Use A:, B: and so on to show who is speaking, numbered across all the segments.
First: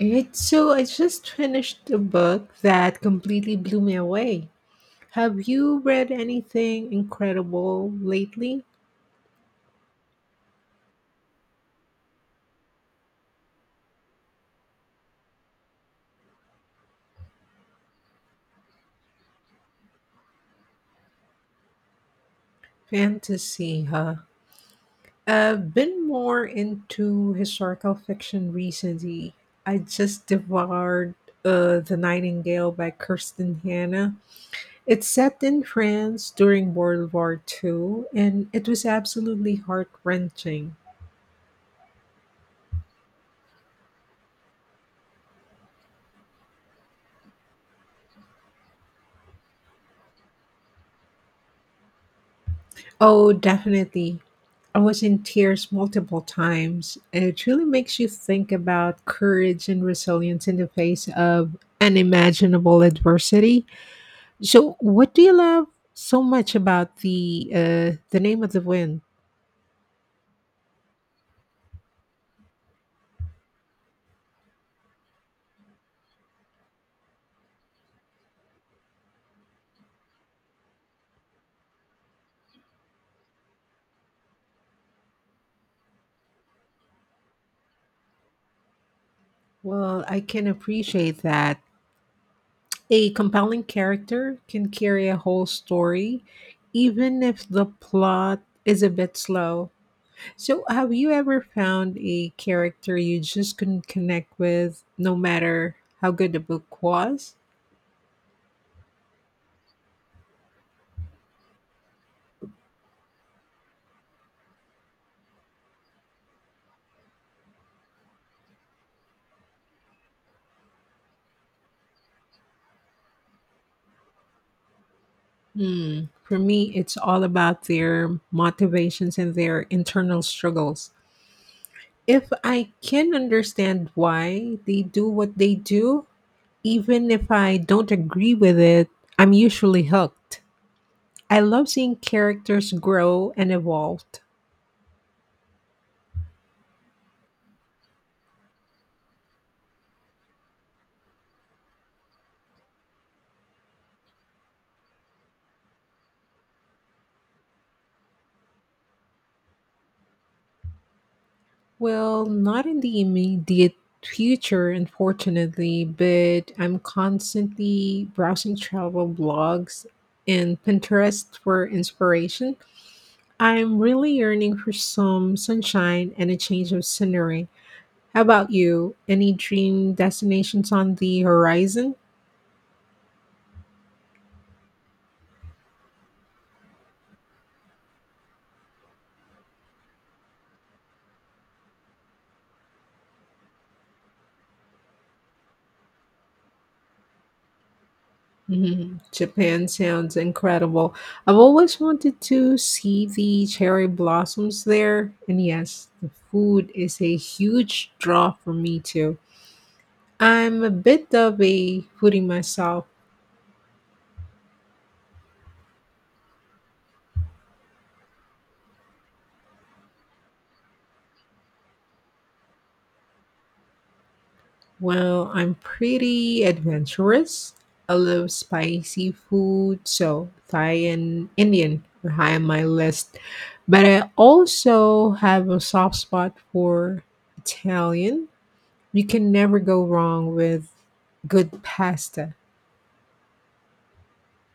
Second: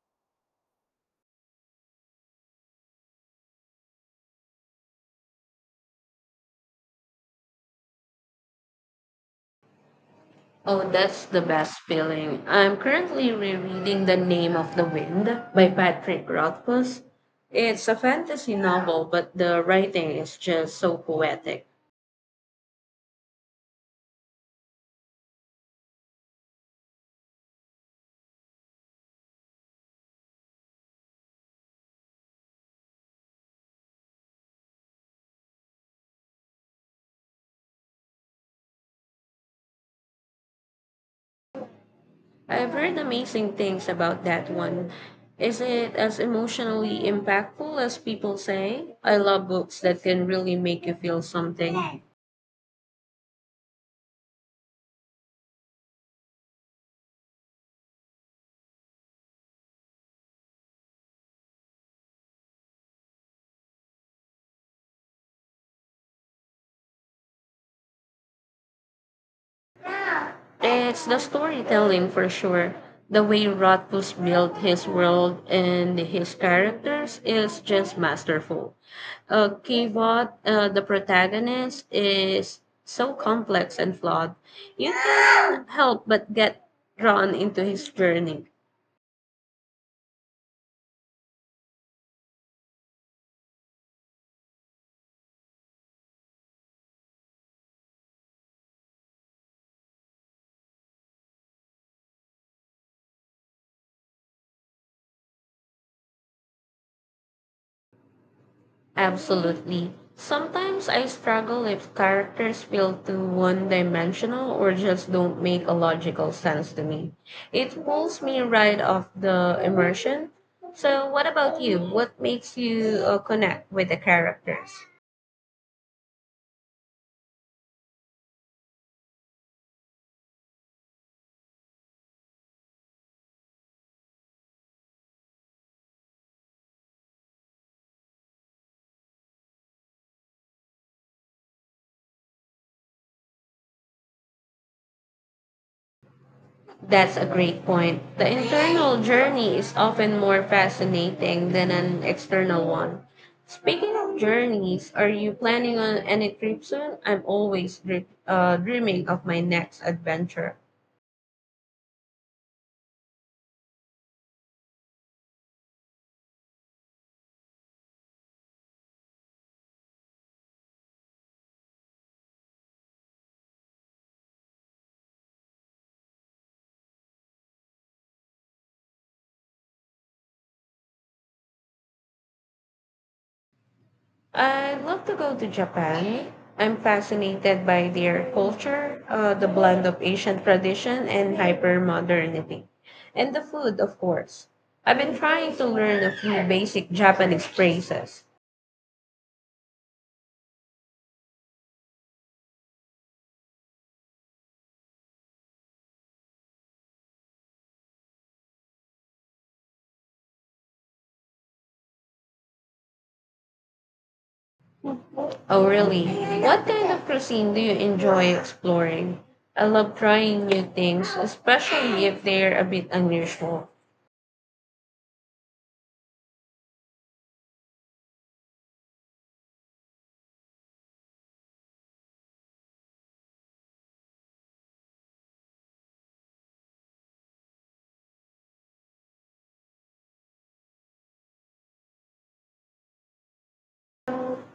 A: Right, so I just finished a book that completely blew me away. Have you read anything incredible lately?
B: Oh, that's the best feeling. I'm currently rereading The Name of the Wind by Patrick Rothfuss. It's a fantasy novel, but the writing is just so poetic.
A: Fantasy, huh? I've been more into historical fiction recently. I just devoured The Nightingale by Kirsten Hanna. It's set in France during World War Two, and it was absolutely heart wrenching.
B: I've heard amazing things about that one. Is it as emotionally impactful as people say? I love books that can really make you feel something.
A: Oh, definitely. I was in tears multiple times, and it really makes you think about courage and resilience in the face of unimaginable adversity. So, what do you love so much about the name of the wind?
B: It's the storytelling for sure. The way Rothfuss built his world and his characters is just masterful. Kivot, the protagonist, is so complex and flawed. You can help but get drawn into his journey.
A: Well, I can appreciate that. A compelling character can carry a whole story, even if the plot is a bit slow. So, have you ever found a character you just couldn't connect with, no matter how good the book was?
B: Absolutely. Sometimes I struggle if characters feel too one dimensional or just don't make a logical sense to me. It pulls me right off the immersion. So, what about you? What makes you connect with the characters?
A: Hmm. For me, it's all about their motivations and their internal struggles. If I can understand why they do what they do, even if I don't agree with it, I'm usually hooked. I love seeing characters grow and evolve.
B: That's a great point. The internal journey is often more fascinating than an external one. Speaking of journeys, are you planning on any trip soon? I'm always dreaming of my next adventure.
A: Well, not in the immediate future, unfortunately, but I'm constantly browsing travel blogs and Pinterest for inspiration. I'm really yearning for some sunshine and a change of scenery. How about you? Any dream destinations on the horizon?
B: I'd love to go to Japan. I'm fascinated by their culture, the blend of Asian tradition and hyper modernity, and the food, of course. I've been trying to learn a few basic Japanese phrases.
A: Mhm. Japan sounds incredible. I've always wanted to see the cherry blossoms there. And yes, the food is a huge draw for me too. I'm a bit of a foodie myself.
B: Oh, really? What kind of cuisine do you enjoy exploring? I love trying new things, especially if they're a bit unusual.
A: Well, I'm pretty adventurous. I love spicy food, so Thai and Indian are high on my list. But I also have a soft spot for Italian. You can never go wrong with good pasta.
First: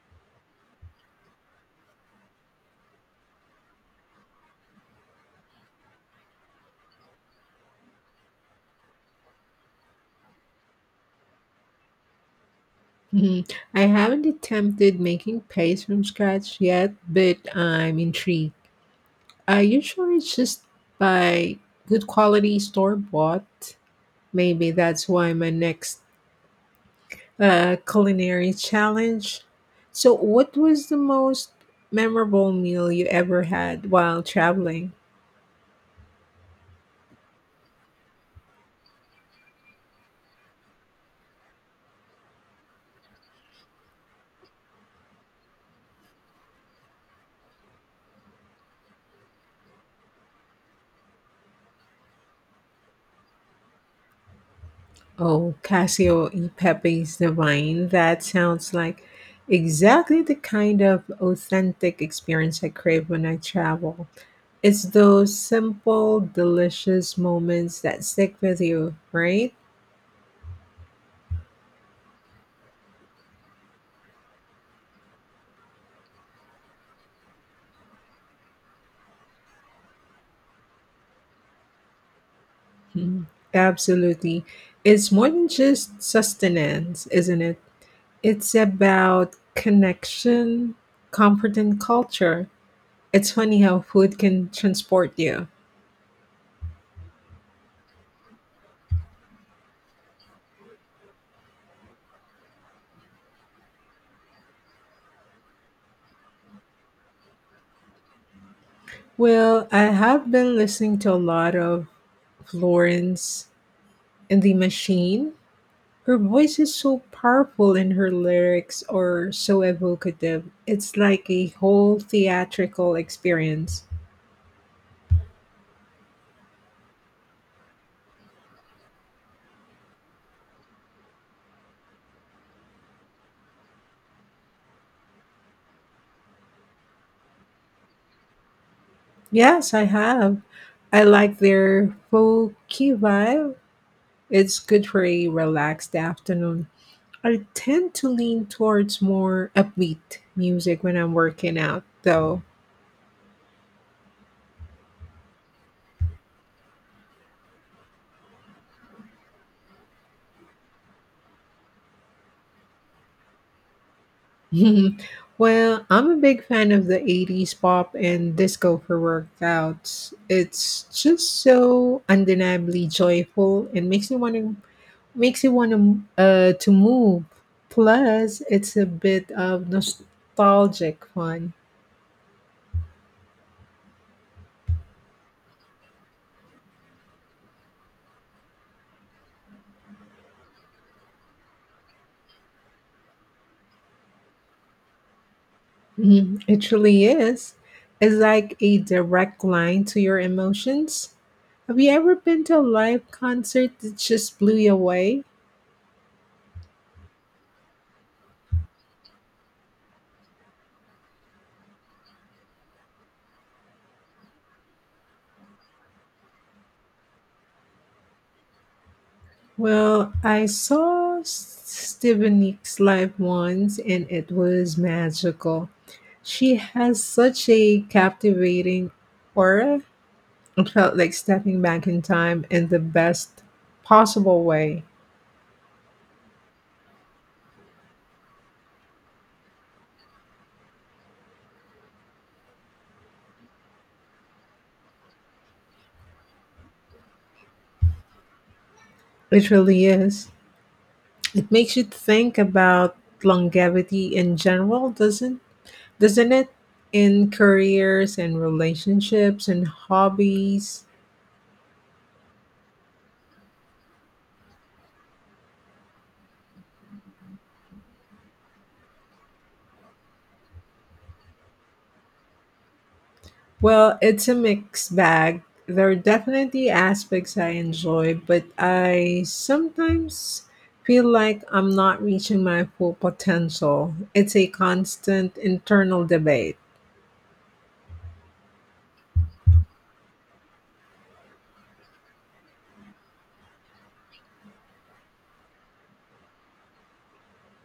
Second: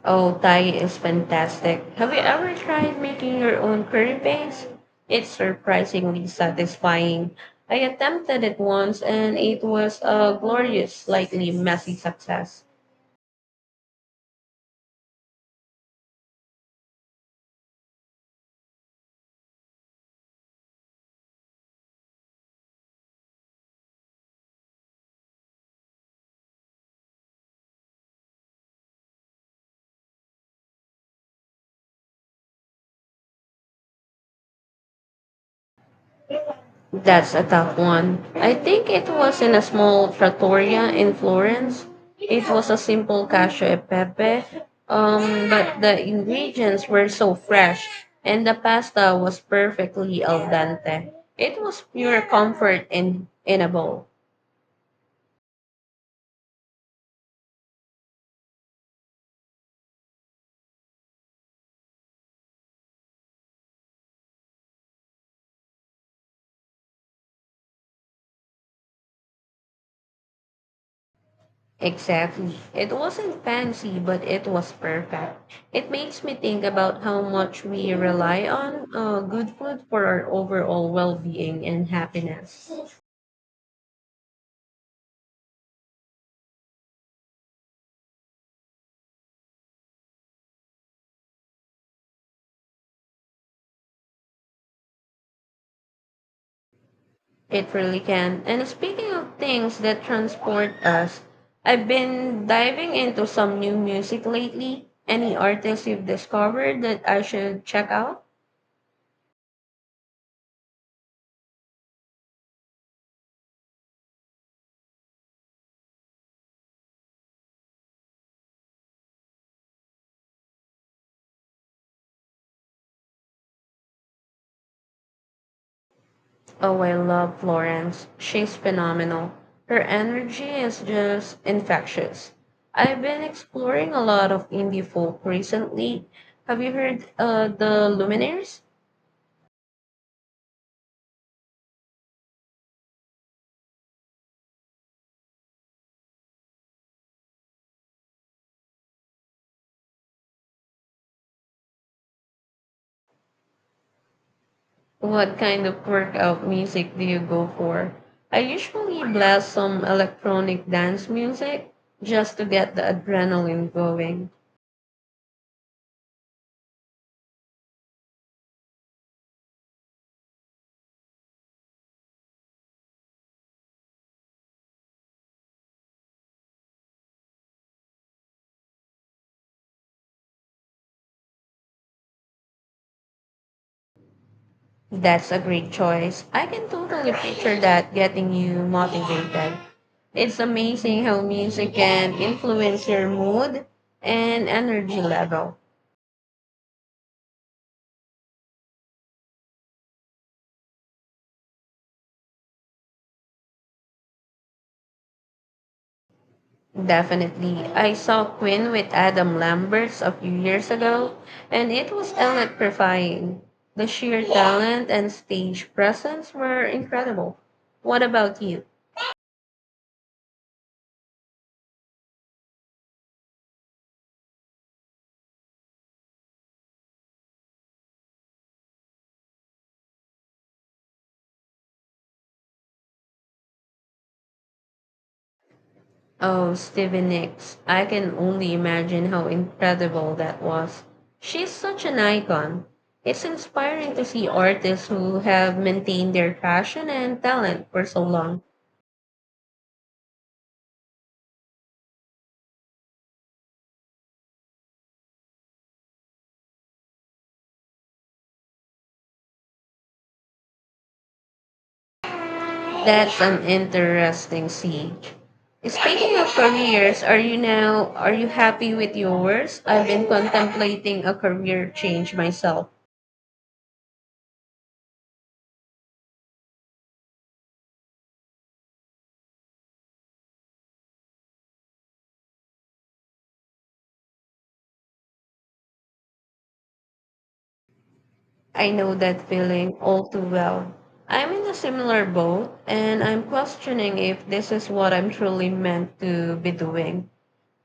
B: Oh, Thai is fantastic. Have you ever tried making your own curry paste? It's surprisingly satisfying. I attempted it once and it was a glorious, slightly messy success.
A: Mhm. I haven't attempted making paste from scratch yet, but I'm intrigued. I usually just buy good quality store bought. Maybe that's why my next culinary challenge. So, what was the most memorable meal you ever had while traveling?
B: That's a tough one. I think it was in a small trattoria in Florence. It was a simple cacio e pepe, but the ingredients were so fresh, and the pasta was perfectly al dente. It was pure comfort in a bowl.
A: Oh, Casio e Pepe's Divine. That sounds like exactly the kind of authentic experience I crave when I travel. It's those simple, delicious moments that stick with you, right?
B: Exactly. It wasn't fancy, but it was perfect. It makes me think about how much we rely on good food for our overall well being and happiness.
A: Mhm. Absolutely. It's more than just sustenance, isn't it? It's about connection, comfort, and culture. It's funny how food can transport you.
B: It really can. And speaking of things that transport us, I've been diving into some new music lately. Any artists you've discovered that I should check out?
A: Well, I have been listening to a lot of Florence and the Machine. Her voice is so powerful and her lyrics are so evocative. It's like a whole theatrical experience.
B: Oh, I love Florence. She's phenomenal. Her energy is just infectious. I've been exploring a lot of indie folk recently. Have you heard the Luminaires?
A: Yes, I have. I like their folky vibe. It's good for a relaxed afternoon. I tend to lean towards more upbeat music when I'm working out, though.
B: What kind of workout music do you go for? I usually blast some electronic dance music just to get the adrenaline going.
A: Well, I'm a big fan of the 80s pop and disco for workouts. It's just so undeniably joyful and makes you want to makes you want to move. Plus, it's a bit of nostalgic fun.
B: That's a great choice. I can totally picture that getting you motivated. It's amazing how music can influence your mood and energy level.
A: Mhm. It truly is. It's like a direct line to your emotions. Have you ever been to a live concert that just blew you away?
B: Definitely. I saw Quinn with Adam Lambert a few years ago, and it was electrifying. The sheer talent and stage presence were incredible. What about you?
A: Well, I saw Steven Nicks live once and it was magical. She has such a captivating aura. It felt like stepping back in time in the best possible way.
B: Oh, Stevie Nicks. I can only imagine how incredible that was. She's such an icon. It's inspiring to see artists who have maintained their passion and talent for so long.
A: It really is. It makes you think about longevity in general, doesn't it? In careers and relationships and hobbies.
B: That's an interesting scene. Speaking of careers, are you happy with yours? I've been contemplating a career change myself.
A: Well, it's a mixed bag. There are definitely aspects I enjoy, but I sometimes feel like I'm not reaching my full potential. It's a constant internal debate.
B: I know that feeling all too well. I'm in a similar boat and I'm questioning if this is what I'm truly meant to be doing.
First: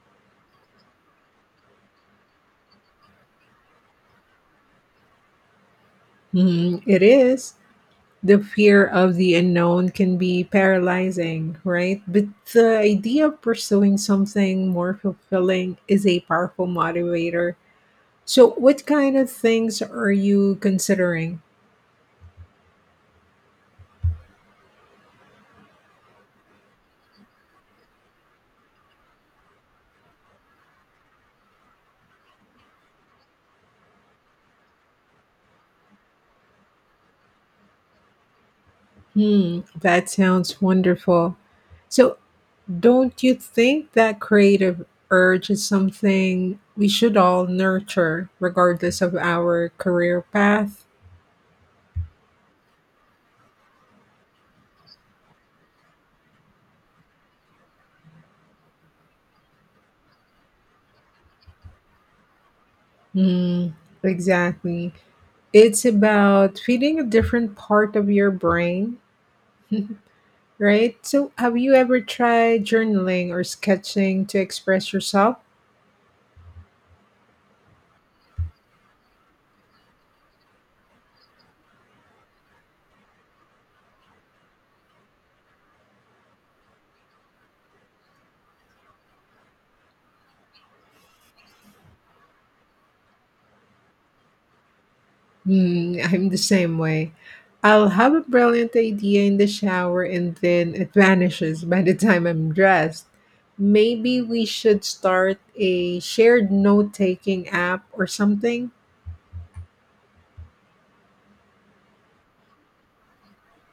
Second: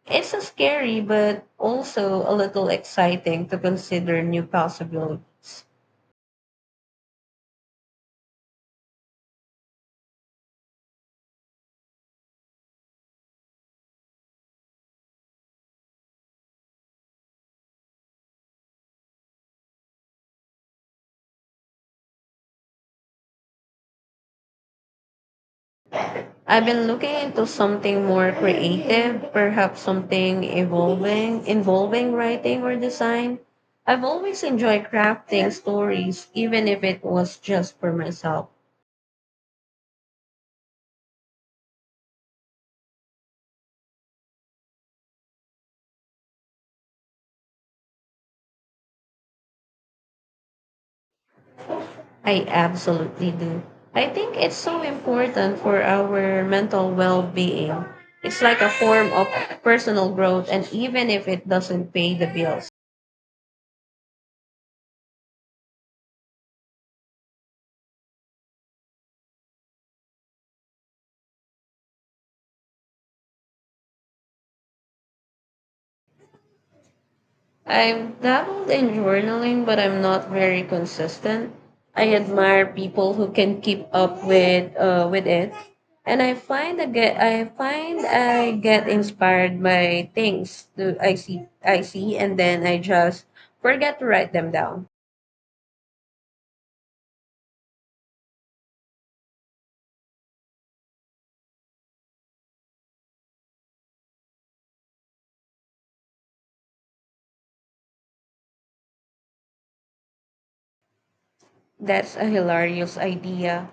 B: It's a scary but also a little exciting to consider new possibilities.
A: Mhm, it is. The fear of the unknown can be paralyzing, right? But the idea of pursuing something more fulfilling is a powerful motivator. So, what kind of things are you considering?
B: I've been looking into something more creative, perhaps something evolving involving writing or design. I've always enjoyed crafting stories, even if it was just for myself.
A: Hmm, that sounds wonderful. So, don't you think that creative urge is something we should all nurture, regardless of our career path?
B: I absolutely do. I think it's so important for our mental well being. It's like a form of personal growth, and even if it doesn't pay the bills,
A: Hmm, exactly. It's about feeding a different part of your brain, right? So, have you ever tried journaling or sketching to express yourself?
B: I've dabbled in journaling, but I'm not very consistent. I admire people who can keep up with it, and I find I get inspired by things that I see, and then I just forget to write them down.
A: Hmm, I'm the same way. I'll have a brilliant idea in the shower and then it vanishes by the time I'm dressed. Maybe we should start a shared note taking app or something.
B: That's a hilarious idea.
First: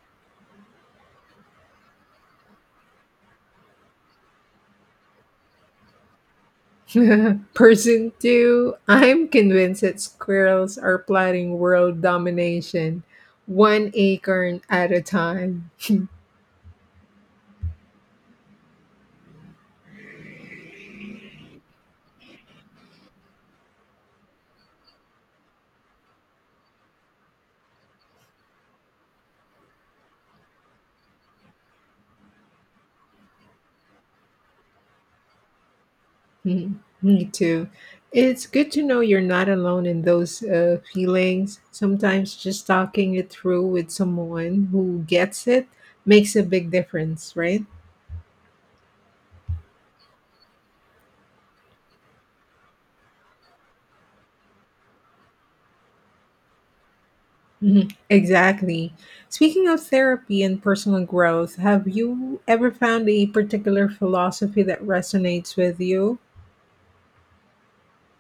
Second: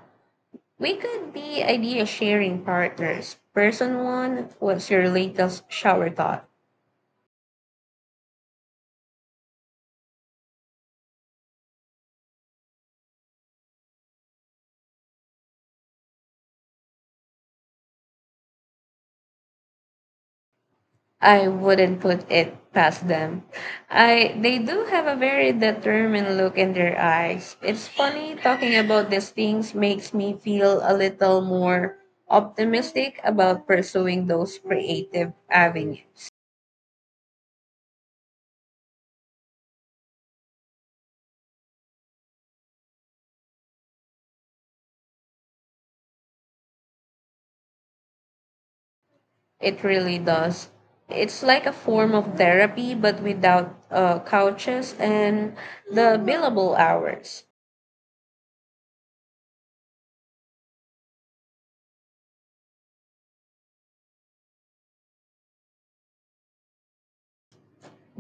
B: We could be idea sharing partners. Person one, what's your latest shower thought?
A: Person 2, I'm convinced that squirrels are plotting world domination, one acorn at a time.
B: I wouldn't put it past them. I they do have a very determined look in their eyes. It's funny talking about these things makes me feel a little more optimistic about pursuing those creative avenues.
A: Mm, me too. It's good to know you're not alone in those feelings. Sometimes just talking it through with someone who gets it makes a big difference, right?
B: It really does. It's like a form of therapy but without couches and the billable hours.
A: Mhm. Exactly. Speaking of therapy and personal growth, have you ever found a particular philosophy that resonates with you?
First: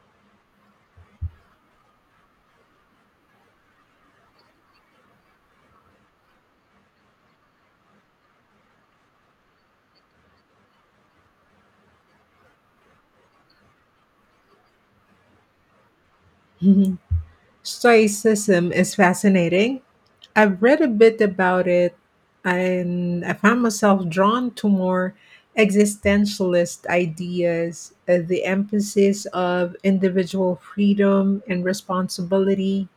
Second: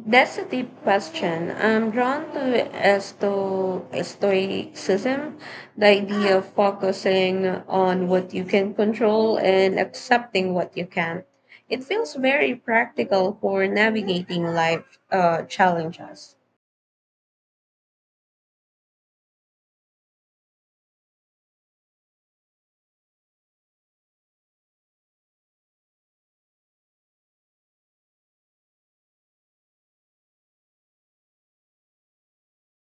B: That's a deep question. I'm drawn to stoicism, the idea of focusing on what you can control and accepting what you can't. It feels very practical for navigating life challenges.
A: Stoicism is fascinating. I've read a bit about it and I found myself drawn to more existentialist ideas, the emphasis of individual freedom and responsibility.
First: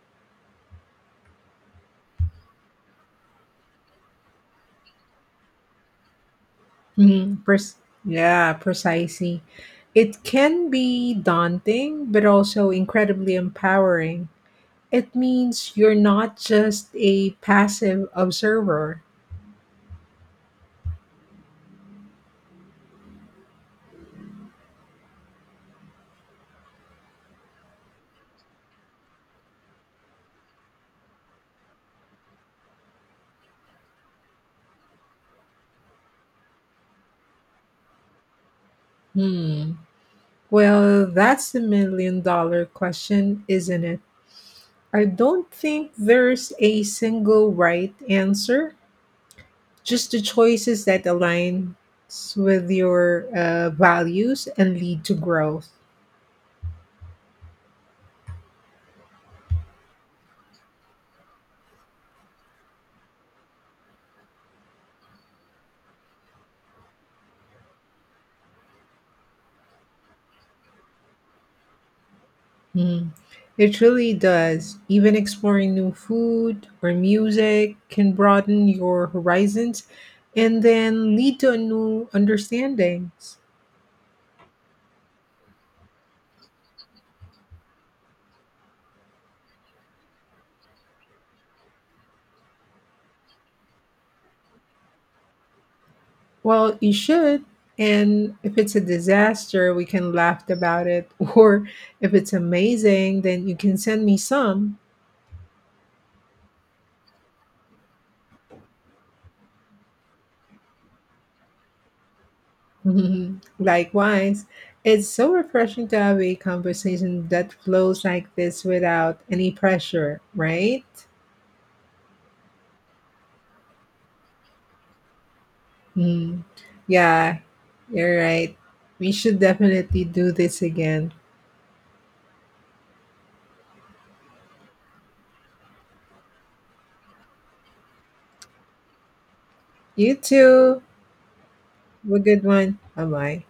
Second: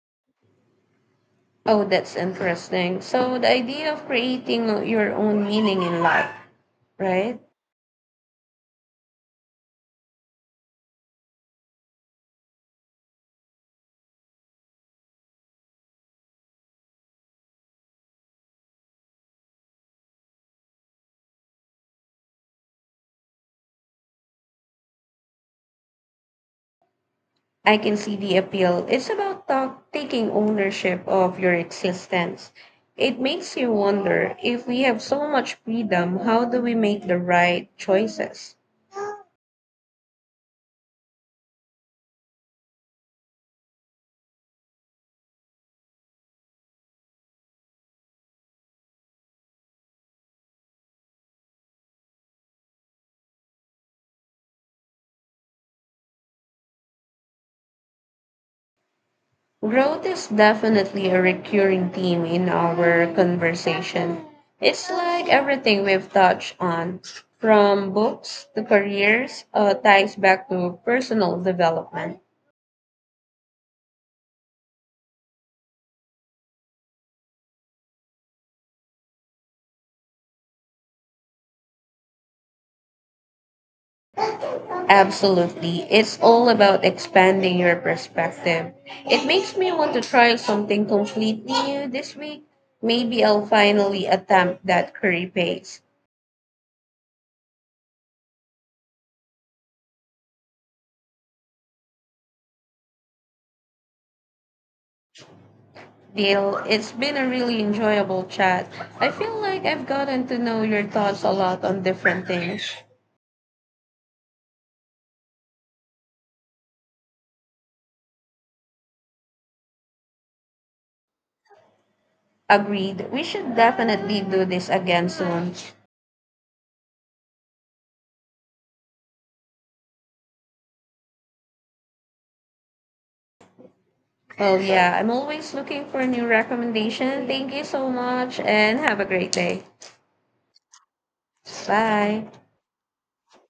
B: Oh, that's interesting. So, the idea of creating your own meaning in life, right?
A: Mhm, pers- yeah, precisely. It can be daunting, but also incredibly empowering. It means you're not just a passive observer.
B: I can see the appeal. It's about taking ownership of your existence. It makes you wonder if we have so much freedom, how do we make the right choices?
A: Hmm. Well, that's the million-dollar question, isn't it? I don't think there's a single right answer, just the choices that aligns with your values and lead to growth.
B: Growth is definitely a recurring theme in our conversation. It's like everything we've touched on, from books to careers, ties back to personal development.
A: Mhm. It really does. Even exploring new food or music can broaden your horizons and then lead to a new understandings.
B: Absolutely. It's all about expanding your perspective. It makes me want to try something completely new this week. Maybe I'll finally attempt that curry paste.
A: Well, you should. And if it's a disaster, we can laugh about it. Or if it's amazing, then you can send me some.
B: Deal, it's been a really enjoyable chat. I feel like I've gotten to know your thoughts a lot on different things.
A: Mhm. Likewise, it's so refreshing to have a conversation that flows like this without any pressure, right?
B: Agreed. We should definitely do this again soon.
A: Mm. Yeah, you're right. We should definitely do this again.
B: Well, yeah, I'm always looking for new recommendation. Thank you so much and have a great day.
A: You too. Have a
B: Bye.
A: good one. Bye bye.